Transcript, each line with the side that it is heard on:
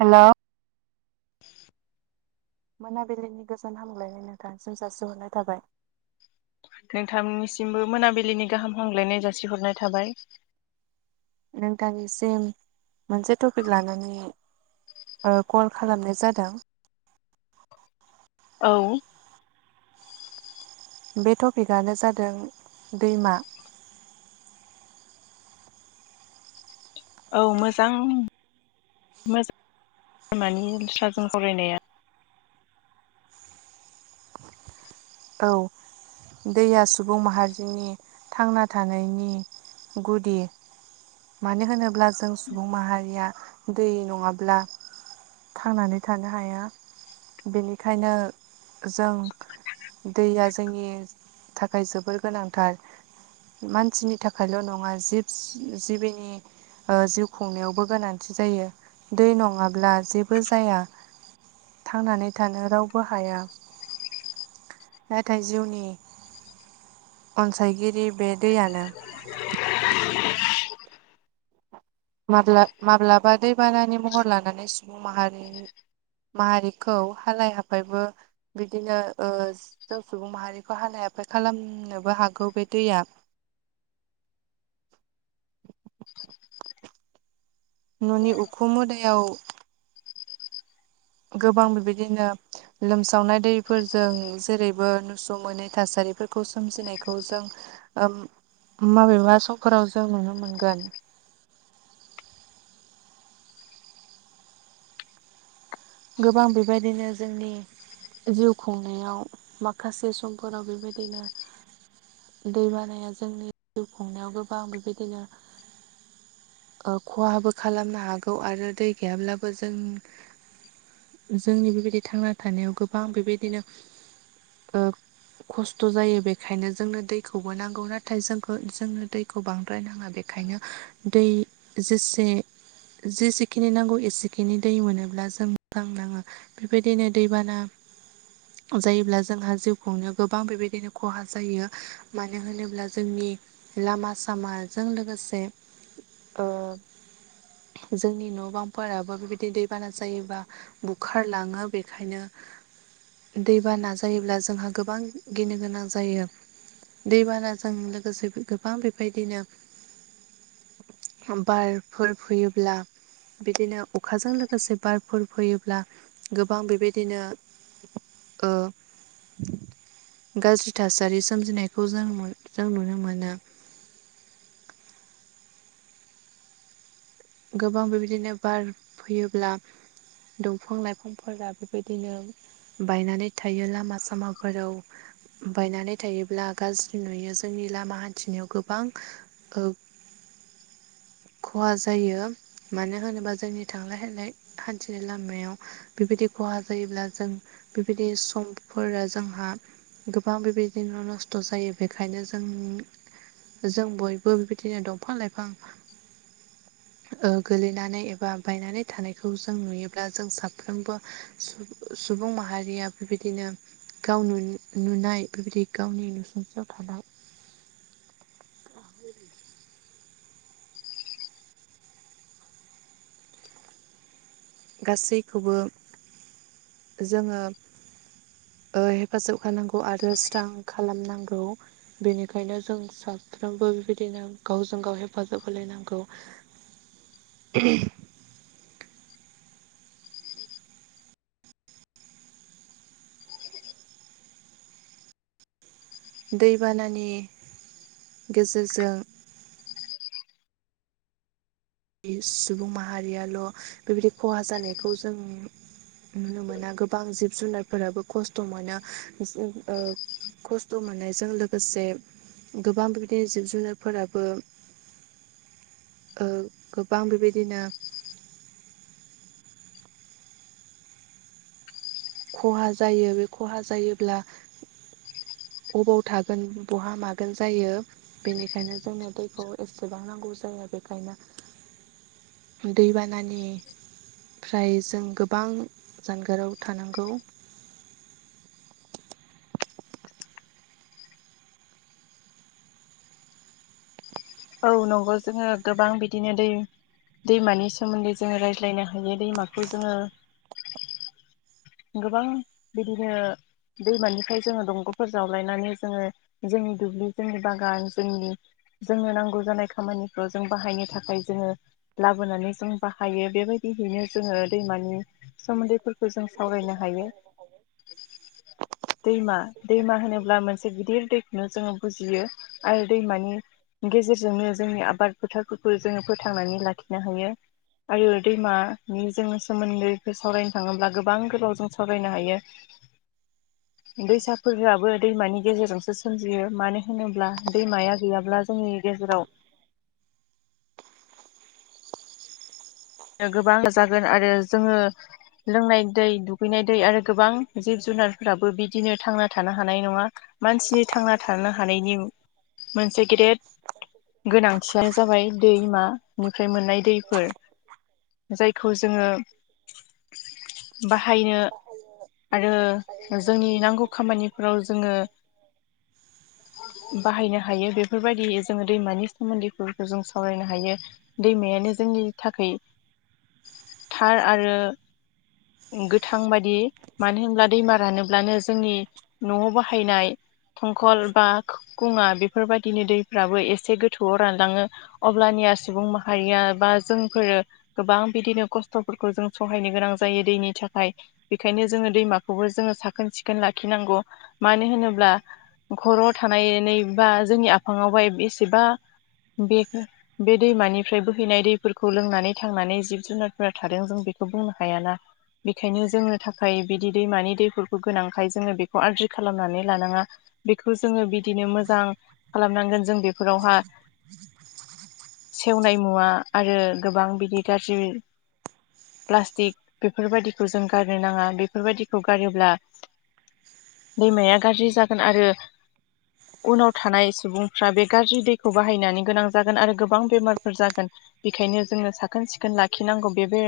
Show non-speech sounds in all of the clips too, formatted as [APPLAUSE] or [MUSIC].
right: हेल'
left: [INAUDIBLE]
right: मोनाबिलिनि गोजोन हामलायनाय न थासै जासिहरनाय थाबाय
left: सिमबो मोनाबिलिनि गाहाम हामग्लायनाय जासिहरनाय थाबाय
right: नोंथांनिसिम मोनसे टपिक लानानै ओ कल खालामनाय जादों
left: औ
right: बे टपिकआनो जादों दैमा
left: औ मोजां मोजां लामानि स्राजों फरायनाया
right: औ दैया सुबुं माहारिनि थांना थानायनि गुदि मानो होनोब्ला जों सुबुं माहारिया दै नङाब्ला थांनानै थानो हाया बेनिखायनो जों दैया जोंनि थाखाय जोबोर गोनांथार मानसिनि थाखायल' नङा जिब जिबिनि जिउ खुंनायावबो गोनांथि जायो दै नङाब्ला जेबो जाया थांनानै थानो रावबो हाया नाथाय जिउनि अनसायगिरि बे दैयानो माब्ला माब्लाबा दैबानानि महर लानानै सुबुं माहारि माहारिखौ हालाय हाबायबो बिदिनो ओ जों सुबुं माहारिखौ हालाय हाब फाय खालामनोबो हागौ बे दैया [INAUDIBLE] न'नि उखु मोदायाव गोबां बेबायदिनो लोमसावनाय दैफोरजों जेरैबो नुस' मोनै थासारि बेफोरखौ सोमजिनायाव जों माबेबा समफोराव जों नुनो मोनगोन गोबां बेबायदिनो जोंनि जिउ खुंनायाव माखासे समफोराव बेबायदिनो दै बानाया जोंनि जिउ खुंनायाव गोबां बेबायदिनो खहाबो खालामनो हागौ आरो दै गैयाब्लाबो जों जोंनि बेबायदि थांना थानायाव गोबां बेबायदिनो ओ खस्थ' जायो बेखायनो जोंनो दैखौबो नांगौ नाथाय जोंखौ जोंनो दैखौ बां बायनाङा बेखायनो दै जेसे जेसेखिनि नांगौ एसेखिनि दै मोनोब्ला जों बांनाङा बेबायदिनो दैबाना जायोब्ला जोंहा जिउखौनो गोबां बेबायदिनो खहा जायो मानो होनोब्ला जोंनि लामा सामाजों लोगोसे जोंनि न' बांफोराबो बेबायदि दैबाना जायोबा। बुखारलाङो बेखायनो दैबाना जायोब्ला जोंहा गोबां गिनो गोनां जायो। दैबानाजों लोगोसे गोबां बेबायदिनो बारफोर फैयोब्ला बिदिनो अखाजों लोगोसे बारफोर फैयोब्ला गोबां बेबायदिनो गाज्रि थासारि सोमजिनायखौ जों जों नुनो मोनो। गोबां बेबायदिनो बार फैयोब्ला दंफां लाइफांफोरा बेबायदिनो बायनानै थायो लामा सामाफोराव बायनानै थायोब्ला गाज्रि नुयो जोंनि लामा हान्थिनायाव गोबां। [INAUDIBLE] खहा जायो मानो होनोबा जोंनि थांलाय फैलाय हान्थिनाय लामायाव बे खहा जायो जों बेबाय सम जोंहा गोबां बेबायदिनो न' न' खस्थ' जायो बेखायनो जों जों बयबो बेबायदिनो दंफां लाइफां। गोलैनानै एबा बायनानै थानायखौ जों नुयोब्ला जों साफ्रोमबो सुबुं माहारिया बेबायदिनो गाव नु-नुनाय बेबायदि गावनि नुसुंस्रियाव थानाय गासैखौबो जोङो हेफाजाब होनांगौ आरो स्रां खालामनांगौ बेनिखायनो जों साब साफ्रोमबो बेबायदिनो गावजों गाव हेफाजाब होलायनांगौ। [UNINTELLIGIBLE] दैबानानि गेजेरजों सुबुं माहारियाल' बेबायदि खहा जानायखौ जों नुनो मोना गोबां जिब जुनारफोराबो खस्थ' मोनो खस्थ' मोननायजों लोगोसे। गोबां बिबायदिनो जिब जुनारफोराबो गोबां बेबायदिनो। खहा जायो बे खहा जायोब्ला बबाव थागोन बहा मागोन जायो बेनिखायनो जोंनो दैखौ एसेबां नांगौ जायो। जोङो बेखायनो दैबानानि फ्राय जों गोबां जानगाराव थानांगौ।
left: औ नंगौ जोङो गोबां बिदिनो दै दैमानि सोमोन्दै जोङो रायज्लायनो हायो दैमाखौ जोङो
right: [INAUDIBLE]
left: गोबां बिदिनो दैमानिफ्राय जोङो दंग'फोर जावलायनानै जोङो जोंनि दुब्लि जोंनि बागान जोंनि जोंनो नांगौ जानाय खामानिखौ जों बाहायनो थाखाय जोङो लाबोनानै जों बाहायो बेबायदि बिहैनो जोङो दैमानि सोमोन्दैफोरखौ जों सावरायनो हायो।
right: [INAUDIBLE]
left: दैमा दैमा होनोब्ला मोनसे गिदिर दैखौनो जोङो बुजियो आरो दैमानि गेजेरजोंनो जोंनि आबाद फोथारफोरखौ जोङो फोथांनानै लाखिनो हायो। आरो दैमानि जों सोमोन्दैखौ सावरायनो थाङोब्ला गोबां गोबां गोलाव जों सावालरायनो हायो।
right: [INAUDIBLE]
left: दैसाफोरआबो दैमानि गेजेरजोंसो सोमजियो मानो होनोब्ला दैमाया गैयाब्ला जोंनि गेजेराव
right: [INAUDIBLE]
left: गोबां जागोन आरो जोङो लोंनाय दै दुगैनाय दै आरो गोबां जिब जुन जुनारफोराबो बिदिनो थांना थानो हानाय नङा मानसिनि थांना थानो हानायनि मोनसे गेदेद गोनांथियानो जाबाय दैमानिफ्राय मोननाय दैफोर जायखौ जोङो बाहायनो आरो जोंनि नांगौ खामानिफोराव जोङो
right: [INAUDIBLE]
left: बाहायनो हायो बेफोरबायदि जोङो दैमानि सोमोन्दैफोरखौ जों सावरायनो हायो दैमायानो जोंनि थाखाय थार आरो गोथां बादि मानो होनब्ला दैमा रानोब्लानो जोंनि न'आव बाहायनाय थंखल बा बेफोरबायदिनो दैफ्राबो एसे गोथौआव रानलाङो अब्लानिया सुबुं माहारिया बा जोंफोरो गोबां बिदिनो खस्थ'फोरखौ जों सहायनो गोनां जायो दैनि थाखाय बेखायनो जोङो दैमाखौबो जोङो साखोन सिखोन लाखिनांगौ मानो होनोब्ला खर' थानायनै बा जोंनि आफाङआवहाय बेसेबा बे- बे दैमानिफ्राय बोहैनाय दैफोरखौ लोंनानै थांनानै जिब जुनारफोरा थादों जों बेखौ बुंनो हायाना बेखायनो जोंनो थाखाय बिदि दैमानि दैफोरखौ गोनांखाय जोङो बेखौ आरज्रि खालामनानै लानाङा बेखौ जोङो बिदिनो मोजां खालामनांगोन जों बेफोरावहा सेवनाय मुवा आरो गोबां बिदि गाज्रि प्लास्टिक बेफोरबायदिखौ जों गारनो नाङा बेफोरबायदिखौ गारोब्ला दैमाया गाज्रि जागोन आरो उनाव थानाय सुबुंफ्रा बे गाज्रि दैखौ बाहायनानै गोनां जागोन आरो गोबां बेमारफोर जागोन बेखायनो जोंनो साखोन सिखोन लाखिनांगौ बेबो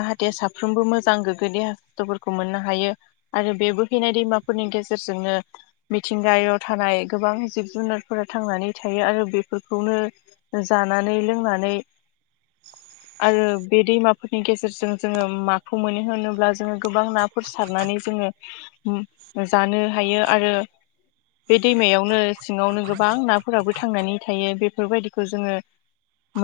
left: जाहाथे साफ्रोमबो मोजां गोग्गो देहा सस्थ'फोरखौ [UNINTELLIGIBLE] मोननो हायो आरो बे बोहैैनाय दैमाफोरनि गेजेरजोंनो मिथिंगायाव थानाय गोबां जिब जुनारफोरा थांनानै थायो आरो बेफोरखौ खौनो जानानै लोंनानै
right: [INAUDIBLE]
left: आरो बे दैमाफोरनि गेजेरजों जोङो माखौ मोनो होनोब्ला जोङो गोबां नाफोर सारनानै जों जानो हायो आरो बे दैमायावनो सिङावनो गोबां नाफोराबो थां थांनानै थायो बेफोरबायदिखौ जोङो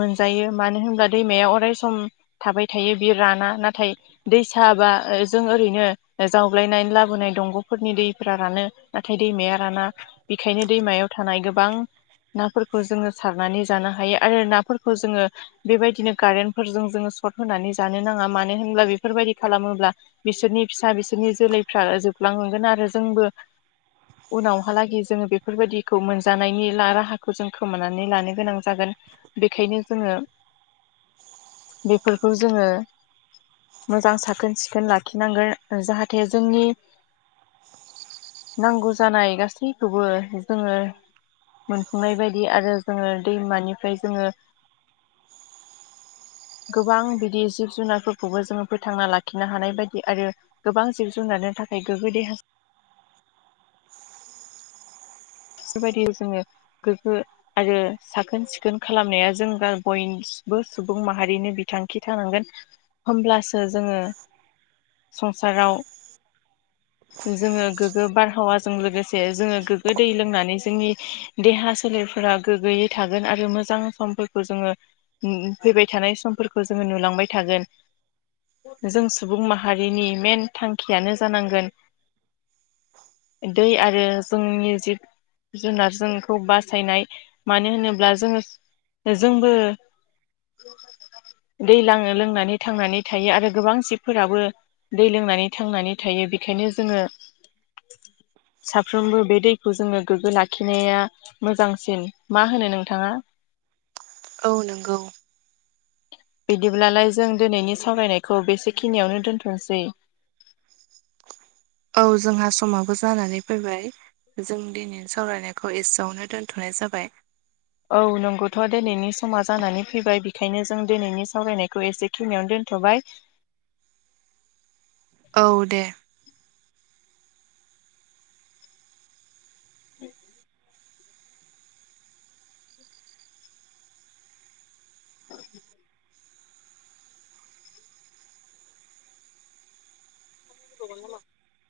left: मोनजायो मानो होनब्ला दैमाया अराय सम थाबाय थायो बि राना नाथाय दै साबा जों ओरैनो जावग्लायनानै लाबोनाय दंग'फोरनि दैफोरा रानो नाथाय दैमाया राना बेखायनो दैमायाव थानाय गोबां नाफोरखौ जोङो सारनानै जानो हायो आरो नाफोरखौ जोङो बेबायदि दिनो कारेनफोरजों जोङो सर्ट होनानै जानो नाङा मानो होनब्ला बेफोरबायदि खालामोब्ला बिसोरनि फिसा बिसोरनि जोलैफ्रा जोबलांगोन आरो जोंबो उनावहालागै जोङो बेफोरबायदिखौ मोनजानायनि राहाखौ जों खोमानानै लानो गोनां जागोन बेखायनो जोङो बेफोरखौ जोङो मोजां साखोन सिखोन लाखिनांगोन जाहाथे जोंनि नांगौ जानाय गासैखौबो जोङो मोनफुंनाय बायदि आरो जोङो दैमानिफ्राय जोङो गोबां बिदि जिब जुनारफोरखौबो जोङो फोथांना लाखिनो हानाय बायदि आरो गोबां जिब जुनार मोननो थाखाय गोग्गो देहा बिबायदि जोङो गोग्गो आरो साखोन सिखोन खालामनाया जों बय सुबुं माहारिनि बिथांखि थानांगोन होमब्लासो जोङो संसाराव जोङो गोग्गो बारहावाजों लोगोसे जोङो गोग्गो दै लोंनानै जोंनि देहा सोलेरफोरा गोग्गैयै थागोन आरो मोजां समफोरखौ जोङो फैबाय थानाय समफोरखौ जोङो नुलांबाय थागोन जों सुबुं माहारिनि मेन थांखियानो जानांगोन दै आरो जोंनि जिब जुनार जोंखौ बासायनाय मानो होनोब्ला जोङो जोंबो दै लोंनानै थांनानै थायो आरो गोबां जिबफोराबो दै लोंनानै थांनानै थायो बेखायनो जोङो साफ्रोमबो बे दै खौ जोंनो गोग्गो लाखिनाया मोजांसिन मा होनो नोंथाङा
right: औ नोंगौ
left: बिदिब्लालाय जों दिनैनि सावरायनायखौ बेसेखिनियावनो दोनथ'सै
right: [INAUDIBLE] औ जोंहा समाबो जानानै फैबाय जों दिनै सावरायनायखौ एसेयावनो दोनथ'नाय जाबाय
left: औ नोंगौथ' दिनैनि समा जानानै फैबाय बेखायनो जों दिनैनि सावरायनायखौ एसे खिनियाव दोन थ'बाय
right: [UNINTELLIGIBLE] औ दे
left: उम औ [INAUDIBLE] [UNINTELLIGIBLE]